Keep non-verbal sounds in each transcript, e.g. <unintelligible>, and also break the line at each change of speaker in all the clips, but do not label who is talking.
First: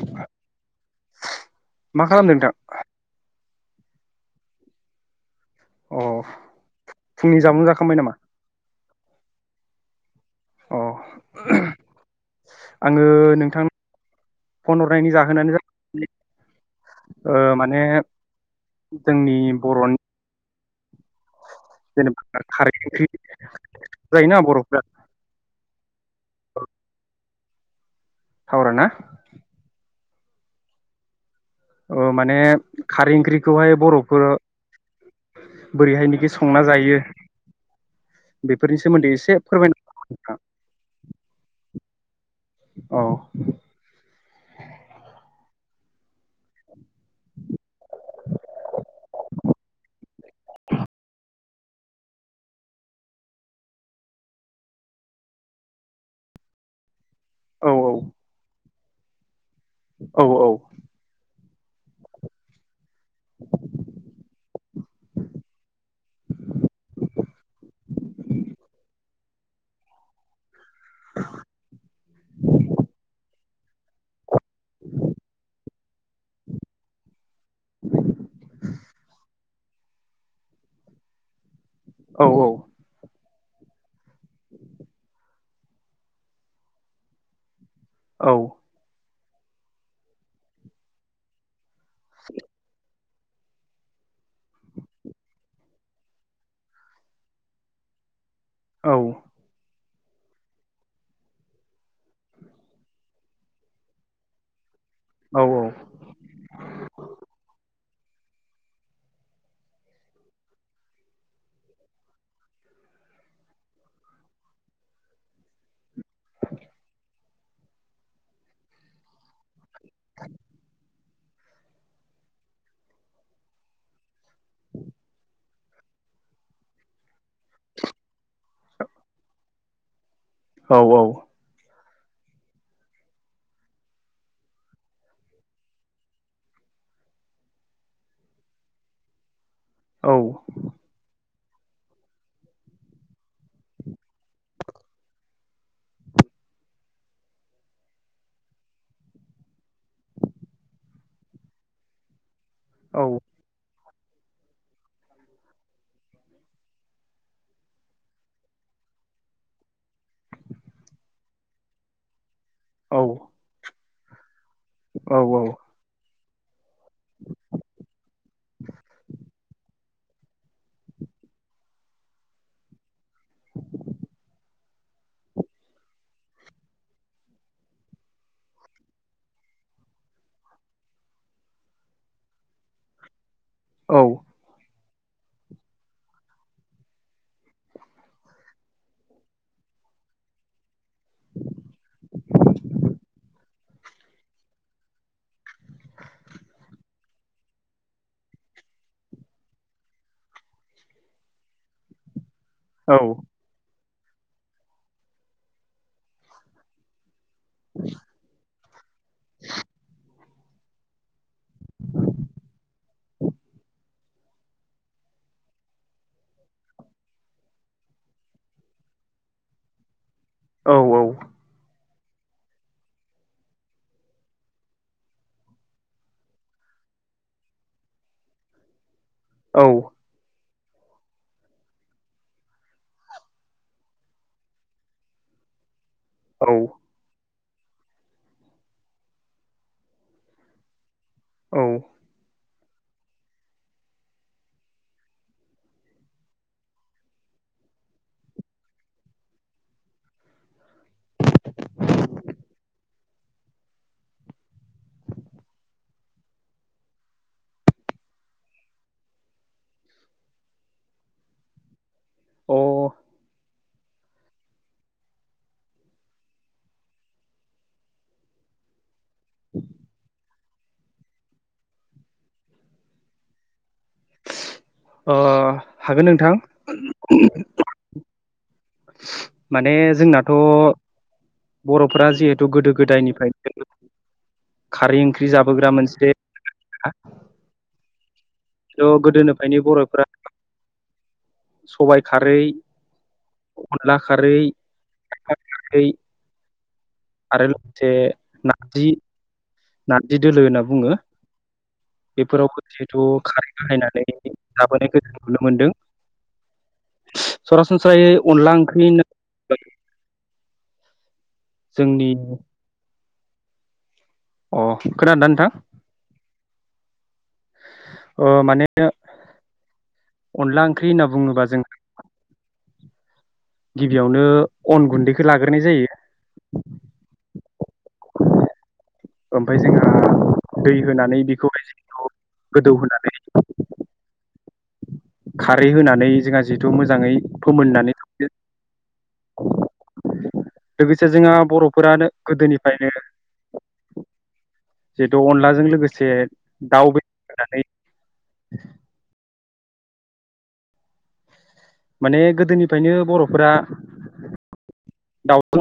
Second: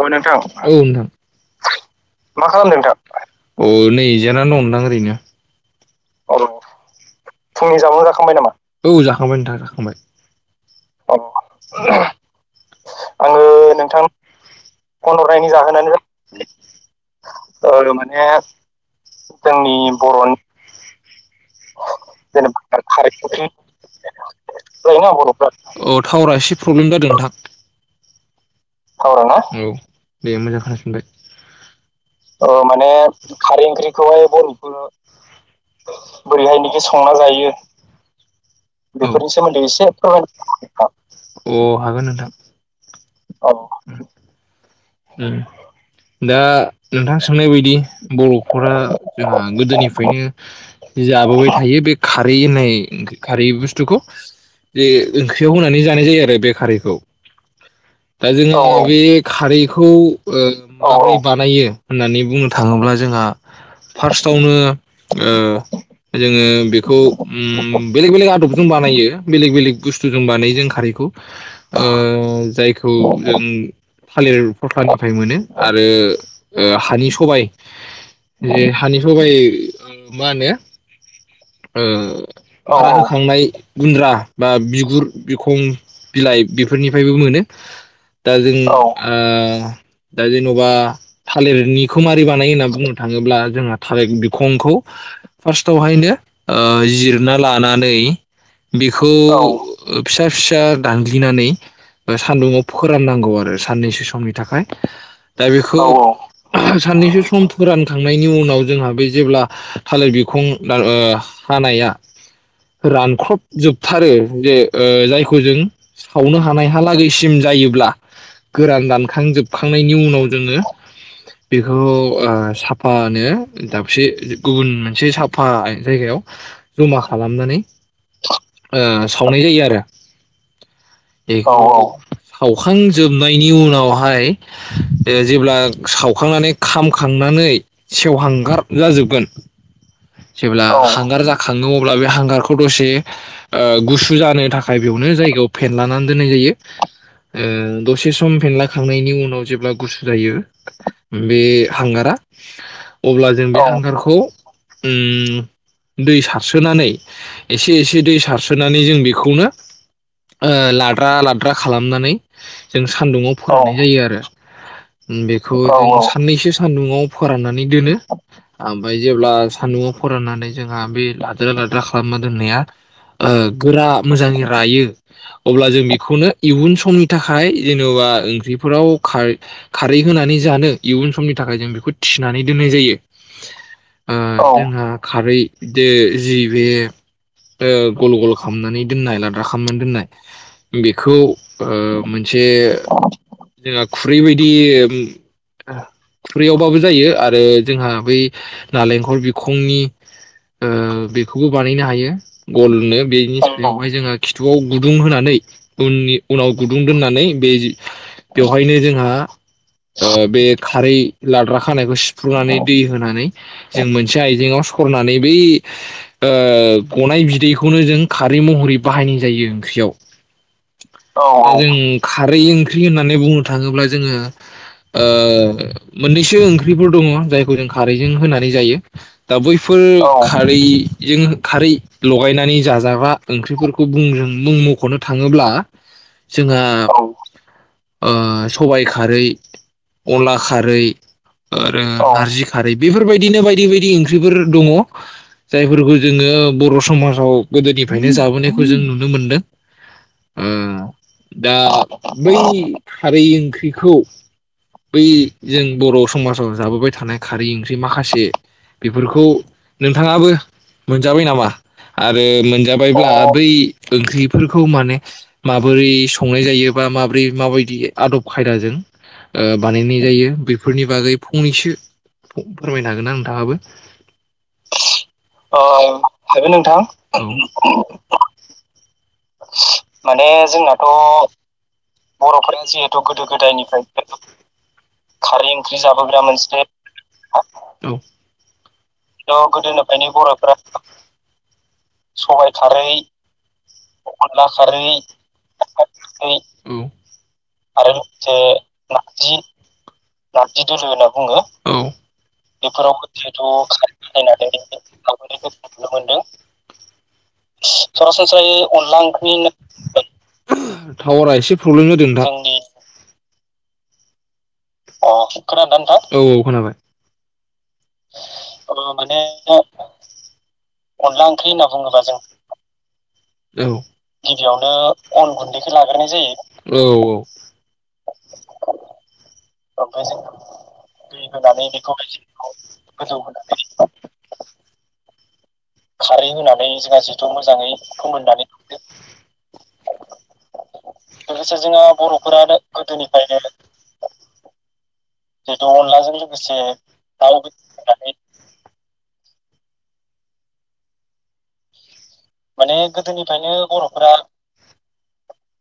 औ नोंथां मा खालामदों नोंथां? औ नै जिरायनि दं नोंथां ओरैनो। अ फुंनि जामु जाखांबाय नामा? औ जाखांबाय नोंथां खांबाय। अ आङो नोंथां नो कल हरनायनि जाहोनानो ओ माने जोंनि बर'नि
<unintelligible> जेने
<inaudible>
जायोना बर'फ्रा
टावारा एसे प्रब्लेम जादों नोंथां।
सावराना
टावाराना औ। दे मोजां खोनासंदो। ओ माने
खारै
खारै
ओंख्रिखौहाय बर'फोर
ओंख्रिखौहाय बर'खौ
संना
बोरैहायनोखि स <inaudible>
जायो बेफोरनि सोमोन्दै एसे फोरमायनो नोंथां
अ हागोन नों औ। उम दा नोंथां सोंनाय बायदि बर'फोरा जोंहा गोदोनिफ्रायनो जाबोबाय हायो बे खारै होन्नाय खारै बुस्थुखौ जे ओंख्रियाव होनानै जानाय जायो आरो बे खारैखौ।
औ
दा जोङो बे खारै खौ
औ
ओ बानायो होन्नानै बुंनो थाङोब्ला जोंहा फार्स्टआवनो ओ जोङो बेखौ उम बेलेग बेलेग आदबजों बानायो। बेलेग बेलेग बुस्थुजों बानाय खारैखौ ओ जायखौ जों लांदां थालिर फसलानिफ्राय मोनो आरो ओ हानि सबाय ए हानि सबाय मा होनो
औ
ओ खांनाय गुन्द्रा बा बिगुर बिखं बिलाय बेफोरनिफ्रायबो मोनो दा
औ
जों ओ दा जेनबा थालिरनि खुमारि बानाय होन्ना बुङो थाङोब्ला जोंहा थालिर बिखंखौ फार्स्टआवहायनो ओ जिरना लानानै
औ
बेखौ फिसा फिसा दानग्लिनानै ओ सान्दुुंङाव फोराननांगौ आरो सान्नैसो समनि थाखाय दा बेखौ औ औ साननैसो सम फोरान खांनायनि उनाव जोंहा बे जेब्ला थालिर बिखं ओ हानाया रानख्रब जोबथारो जे ओ जायखौ जों सावनो हानायहालागैसिम जायोब्ला गोरान दान खांजोब खांनायनि उनाव जोङो बेखौ ओ साफानो दाबसे गुबुन मोनसे साफा जायगायाव जमा खालामनानै ओ सावनाय जायो आरो बा
औ
बेखौ औ औ सावखां जोबनायनि उनाव हाय जेब्ला सावखांनानै खामखांनानै सेवहांगार जाजोबगोन जेबोला हांगार जा खाङो अब्ला बे हांगारखौ दसे ओ गुसु जानो थाखाय बेयावनो जायगायाव फेनलानानै दोननाय जायो ओ दसे सम फेनला खांनायनि उनाव जेब्ला गुसु जायो बे हांगारा
औ
अब्ला जों बे हांगार खौ उम दै सारसोनानै एसे एसे दै सारसोनानै जों बेखौनो ओ लाद्रा लाद्रा खालामनानै जों
औ
सान्दुंङाव होननाय जायो आरो बेखौ <unintelligible> साननैसो सान्दुङाव फोराननानै दोनो ओमफ्राय जेब्ला सान्दुङआव फोराननानै जोंहा बे लाद्रा लाद्रा खालामना दोननाया गोरा मोजां रायो अब्ला जों बेखौनो इयुन समनि थाखाय जेनेबा ओंख्रिफोराव खा खारै होनानै जानो इयुन समनि थाखाय जों बेखौ थिनानै दोननाय जायो। <unintelligible> खारै जि बे गल गल खालामनानै दोननाय लाद्रा खालामनानै दोननाय बेखौ मोनसे जोंहा खुरै बदि खुरैयावबाबो जायो आरो जोंहा बै नालेंखर बिखंनि बेखौबो बानायनो हायो। गलनो बेनिस ओमाय जोङो खिथुआव गुदुं होनानै उननि उनाव गुदुं दोननानै बे
औ
बेवहायनो जों <unintelligible> बे खारै लाद्रा खानायखौ सिफ्रुनानै दै होनानै जों मोनसे आइजेंआव सरनानै बै गनाय बिदैखौनो जों खारै महरै बाहायनाय जायो ओंख्रियाव औ जों खारै ओं ओंख्रि होननानै बुंनो थाङोब्ला जोङो मोननैसो ओंख्रिफोर दङ जायखौ जों खारैजों होनानै जायो। दा बैफोर खारैजों खारै लगायनानै जाजाग्रा ओंख्रिफोरखौ मुं मखनो थाङोब्ला
औ
जोंहा ओ सबाय खारै अनला खारै
औ
आरो नारजि खारै बेफोरबायदिनो बायदि बायदि ओंख्रिफोर दङ जायफोरखौ जोङो बर' समाजाव गोदोनिफ्रायनो जाबोनायखौ जों नुनो मोनदों ओ दा बै खारै ओंख्रिखौ बै जों बर' समाजाव जाबोबाय थानाय खारै ओंख्रि माखासे बेफोरखौ नोंथाङाबो मोनजाबाय नामा? आरो
अ ओ
मोनजाबायब्ला बै ओंख्रिफोरखौ माने माबोरै संनाय जायो बा माब्रै माबायदि आदब खायदाजों ओ बानायनाय जायो बेफोरनि बागै फंनैसो फोरमायनो हागोन ना नोंथाङाबो? अ हागोन नोंथां।
माने
माने
जोंनाथ'
जोंनाथ
बर'फोरा जिहेथु
बर'फोरनि
गोदो
जिहेथु गोदो
गोदायनिफ्रायनो
गोदायनिफ्रायनो
खारै ओंख्रि
खारै
जाबोग्रा
ओंख्रि
मोनसे
जाबोग्रा मोनसे <unintelligible>
थ' बर'फ्रा
गोदोनिफ्रायनो बर'फोरा सबायाइ खारै अनला खारै
खारै
लाफा खारै आरो ओ लोगोसे नारजि नारजि दोलो होनना बुङो
बेफोरावबो
बेफोराव
जिहेथु खारै
गोदोथ'
बाहायनानै जाबोनायखौ जों नुनो
<unintelligible> नुनो मोनदों सरासनस्रायै अनला ओंख्रै <unintelligible> टावारा एसे प्रब्लेम जादों
जोंनि
नोंथां ।
अ
अ
खोनादोंना नोंथां
खोनादों ना नोंथां? औ खोनाबाय ।
ओ माने
ओ माने
ओंख्रि होनना
अनला
बुङोबा
ओंख्रि
जों
होनना बुङोबा जों औ गिबियावनो अन गुन्दैखौ लाग्रोनाय जायो औ औ ।
ओमफाय जोंहा दै होनानै बेखौहाय जों गोदौहोनानै
खारै होनानै
जिहेथु
जोंहा
मोजाङै
जिहेथु मोजाङै
फोमोननानै
फोमोननानै लायो लोगोसे जोंहा बर'फोरानो गोदोनिफ्रायनो
अनलाजों
जिहेथु
लोगोसे
अनलाजों लोगोसे
बे
दाउ
होनानै
बेदर होनानै
<inaudible> माने
माने
गोदोनिफ्रायनो बर'फोरा
गोदोनिफ्रायनो बर'फोरा
दाउखौ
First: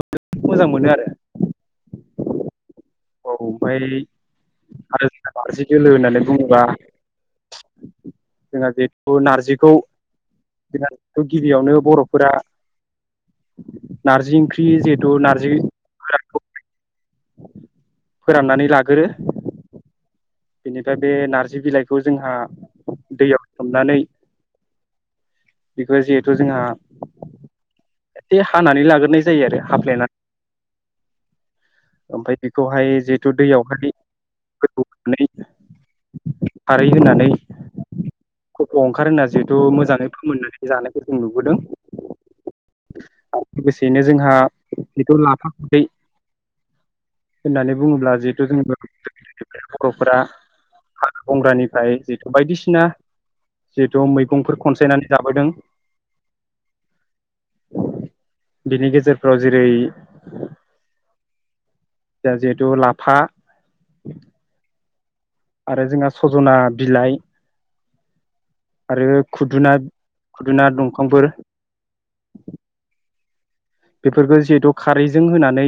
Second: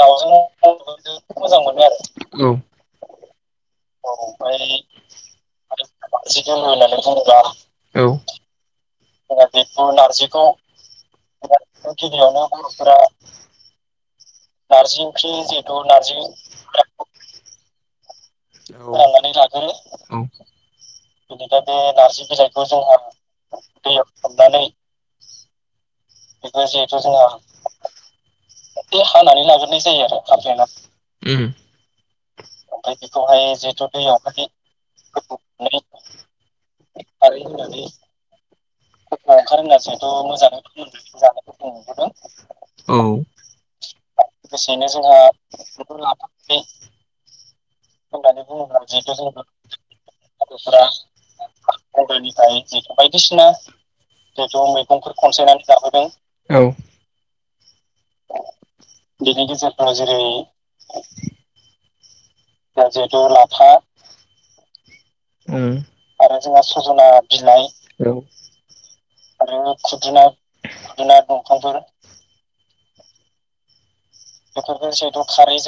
दाउजों
मोजां मोनो आरो
अनलाजों मोजां मोनो आरो
ओमफाय
औ
आरो
ओमफ्राय
जोंहा दोलो होननानै
नारजि
बुङोबा
दोलो होननानै बुङोबा औ
जोंहा नारजिखौ
नारजिखौ
गिबियावनो बर'फोरा नारजि ओंख्रि
नारजि
जिहेथु
ओंख्रि
नारजि
जिहेथु नारजि
गोरानखौ फोराननानै
औ
लाग्रो
फोराननानै लागोरो औ
बेनिफ्राय बे
।
नारजि
बिदिबाथ'
बिलाइखौ
नारजि
जोंहा
बिलाइखौ जोंहा
दैयाव सोमनानै
दैयाव सोमनानै
बेखौ जिहेथु जोंहा
बेखौ जिहेथु जोंहा
एसे हानानै
बे
लाग्रोनाय जायो
हानानै
आरो
लाग्रोनाय जायो आरो हाफ्लेना उम
ओमफाय बेखौहाय जिहेथु दैयावहाय गोदौ होनानै खारै होनानै। खफ' ओंखार होना
खफ
जिहेथु
ओंखार होनना
मोजाङै
जिहेथु मोजाङै
फोमोननानै जानायखौ जों
फोमोननानै
नुबोदों
जानायफोरखौ नुबोदों, औ
लोगोसेयैनो जोंहा
लोगोसेनो
जिथु
जोंहा
लाफा खुदै
बेखो लाफा बे
होननानै बुङोब्ला
होननानै
जिहेथु जों
बुङोब्ला जिहेथु जों
बर'फोरा
बर'फोरा
हाग्रा बंग्रानिफ्राय जिहेथु
गोदोनिफ्राय
बायदिसिना
जितु बायदिसिना
जिहेथु मैगंफोर
जिथु
खनसायनानै
मैगंफोर
जाबोदों
खनसायनानै लाबोदों औ
बिनि गेजेरफ्राव
बेनि
जेरै
गेजेरफ्राव जेरै
जिहेतु लाफा
था उम
आरो जोंहा
आरो
सजना
जोंहा सजना बिलाइ औ
आरो खुदुना खुदुना दंफांफोर । बेफोरखौ जिहेथु खारैजों होनानै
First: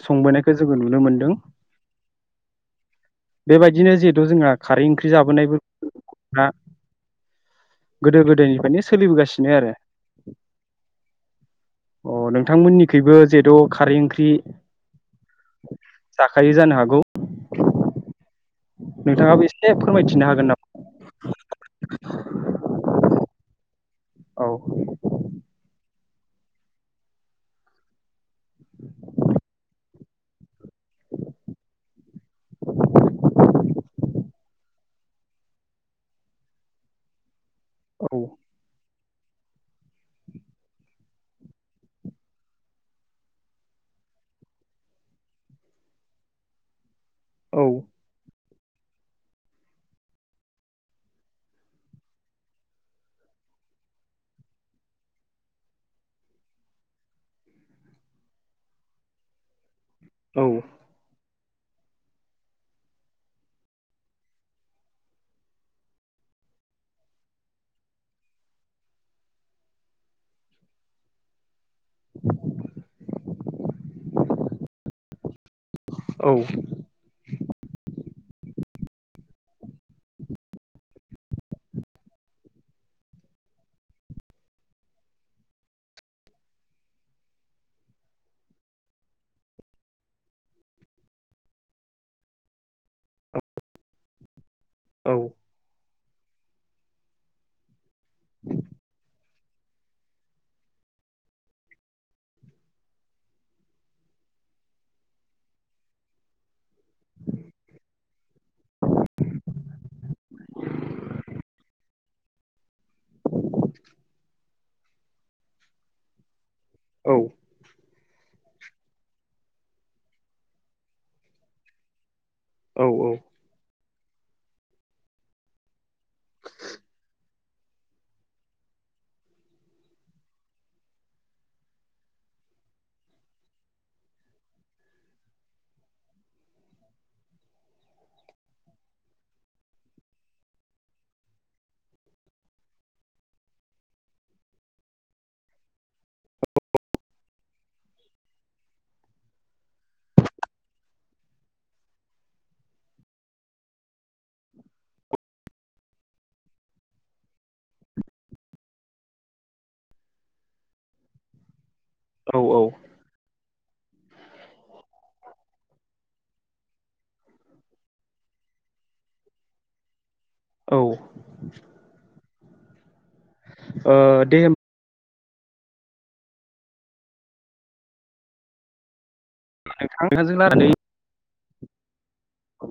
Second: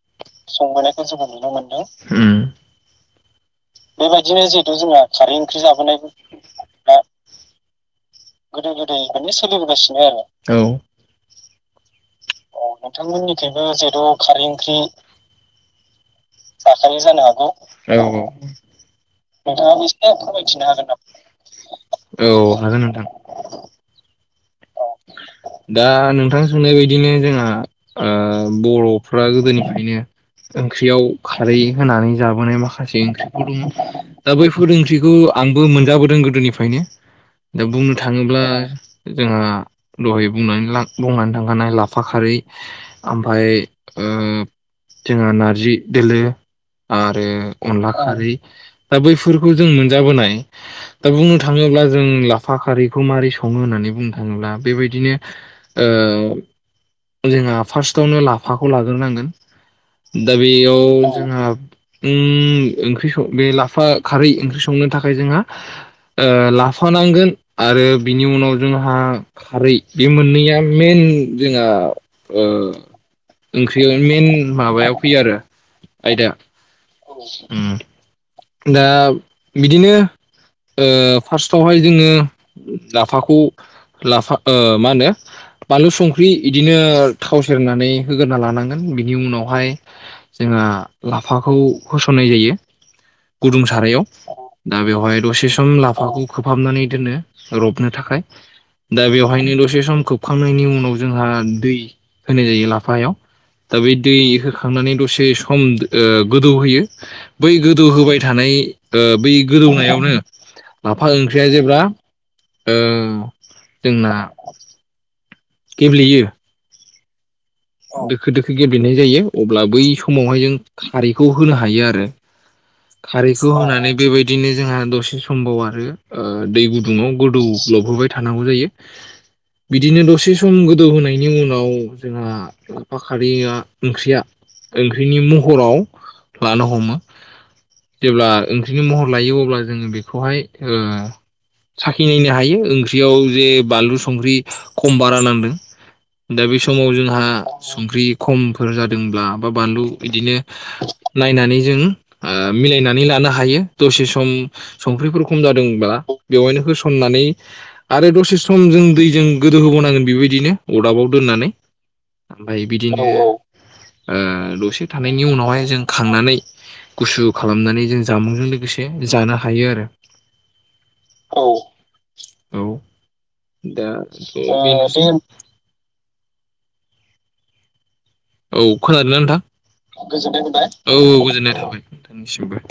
संबोनायखौ जोङो नुनो
संबोनायखौ जोङो
मोनदों
नुनो मोनदों,
बेबायदिनो जिहेथु जोंहा खारै ओंख्रि जाबोनायबो ना, गोदो गोदायनिफ्रायनो सोलिबोगासिनो आरो
औ
अ नोंथांमोननिखैबो जेथ' खारै ओंख्रि,
जि जाखायो जानो हागौ औ नोंथाङाबो एसे फोरमायथिनो हागोन नामा? औ हागोन नोंथां, <unintelligible>
औ
दा नोंथां सोंनाय बायदिनो जोंहा बर'फ्रा गोदोनिफ्रायनो ओंख्रियाव खारै होनानै जाबोनाय माखासे ओंख्रिफोर दङ दा बैफोर ओंख्रिखौ आंबो मोनजाबोदों गोदोनिफ्रायनो, दा बुंनो
औ
थाङोब्ला, जोंहा दहायनानै बुंनानै ला बुंनानै थांखानाय लाफा खारै ओमफ्राय ओ जोंहा नारजि दोलो, आरो
औ
अनला खारै, दा बैफोरखौ जों मोनजाबोनाय दा बुंनो थाङोब्ला जों लाफा खारैखौ माबोरै सङो होननानै, बुंनो थाङोब्ला बेबायदिनो ओ जोंहा फार्स्टआवनो लाफाखौ लाग्रोनांगोन, दा बेयाव जोंहा, ओम ओंख्रिखौ बे लाफा खारै ओंख्रि संनो थाखाय जोंहा ओ लाफा नांगोन आरो बिनि उनाव जोंहा खारै बे मोननैया मेइन जोंहा ओ ओंख्रि मेइन माबायाव फैयो आरो
औ
ओम दा बिदिनो ओ फार्स्टआवहाय जोङो लाफाखौ लाफा ओ होनो बानलु संख्रि इदिनो थाव सेरनानै होगोरना लानांगोन बिनि उनावहाय जोंहा लाफाखौ होसननाय जायो। गुदुं सारायाव दा बेवहाय
औ
दसे सम लाफाखौ खोबहाबनानै दोनो रबनो थाखाय दा बेवहायनो दसे सम खोबखांनायनि उनाव जोंहा दै होनाय जायो लाफायाव दा बे दै होखांनानै दसे सम ओ गोदौ होयो बै गोदौ होबाय थानाय ओ बै गोदौनायावनो लाफा ओंख्रिया जेब्ला ओ जोंना गेब्लेयो
औ
दोखो दोखो गेब्लेनाय जायो अब्ला बै समावहाय जों खारैखौ होनो हायो आरो खारैखौ होनानै बेबायदिनो जोंहा दसे समबाव आरो दै गुदुङाव गोदौ लबहोबाय थानांगौ जायो बिदिनो दसे सम गोदौहोनायनि उनाव जोंहा लाफा खारिया ओंख्रिया ओंख्रिनि महराव लानो हमो जेब्ला ओंख्रिनि महर लायो अब्ला जोङो बेखौहाय ओ साखिनायनो हायो ओंख्रियाव जे बानलु संख्रि खम बारा नांदों दा बे समाव जोंहा संख्रि खमफोर जादोंब्ला बा बानलु इदिनो नायनानै जों ओ मिलायनानै लानो हायो दसे सम संख्रिफोर खम जादोंब्ला बेवहायनो होसननानै आरो दसे सम जों दैजों गोदौ होबावोनांगोन बेबायदिनो अरदाबाव दोननानै।
औ
ओमफाय बिदिनो। ओ दसे थानायनि उनावहाय जों खांनानै गुसु खालामनानै जों जामुंजों लोगोसे जानो हायो आरो।
औ।
औ दा
औ दे होमबा
<unintelligible> औ खोनादोंना नोंथां?
नोंथां नोंथांजों रायलायनानै
औ औ गोजोननाय थाबाय। नोंथांनिसिमबो।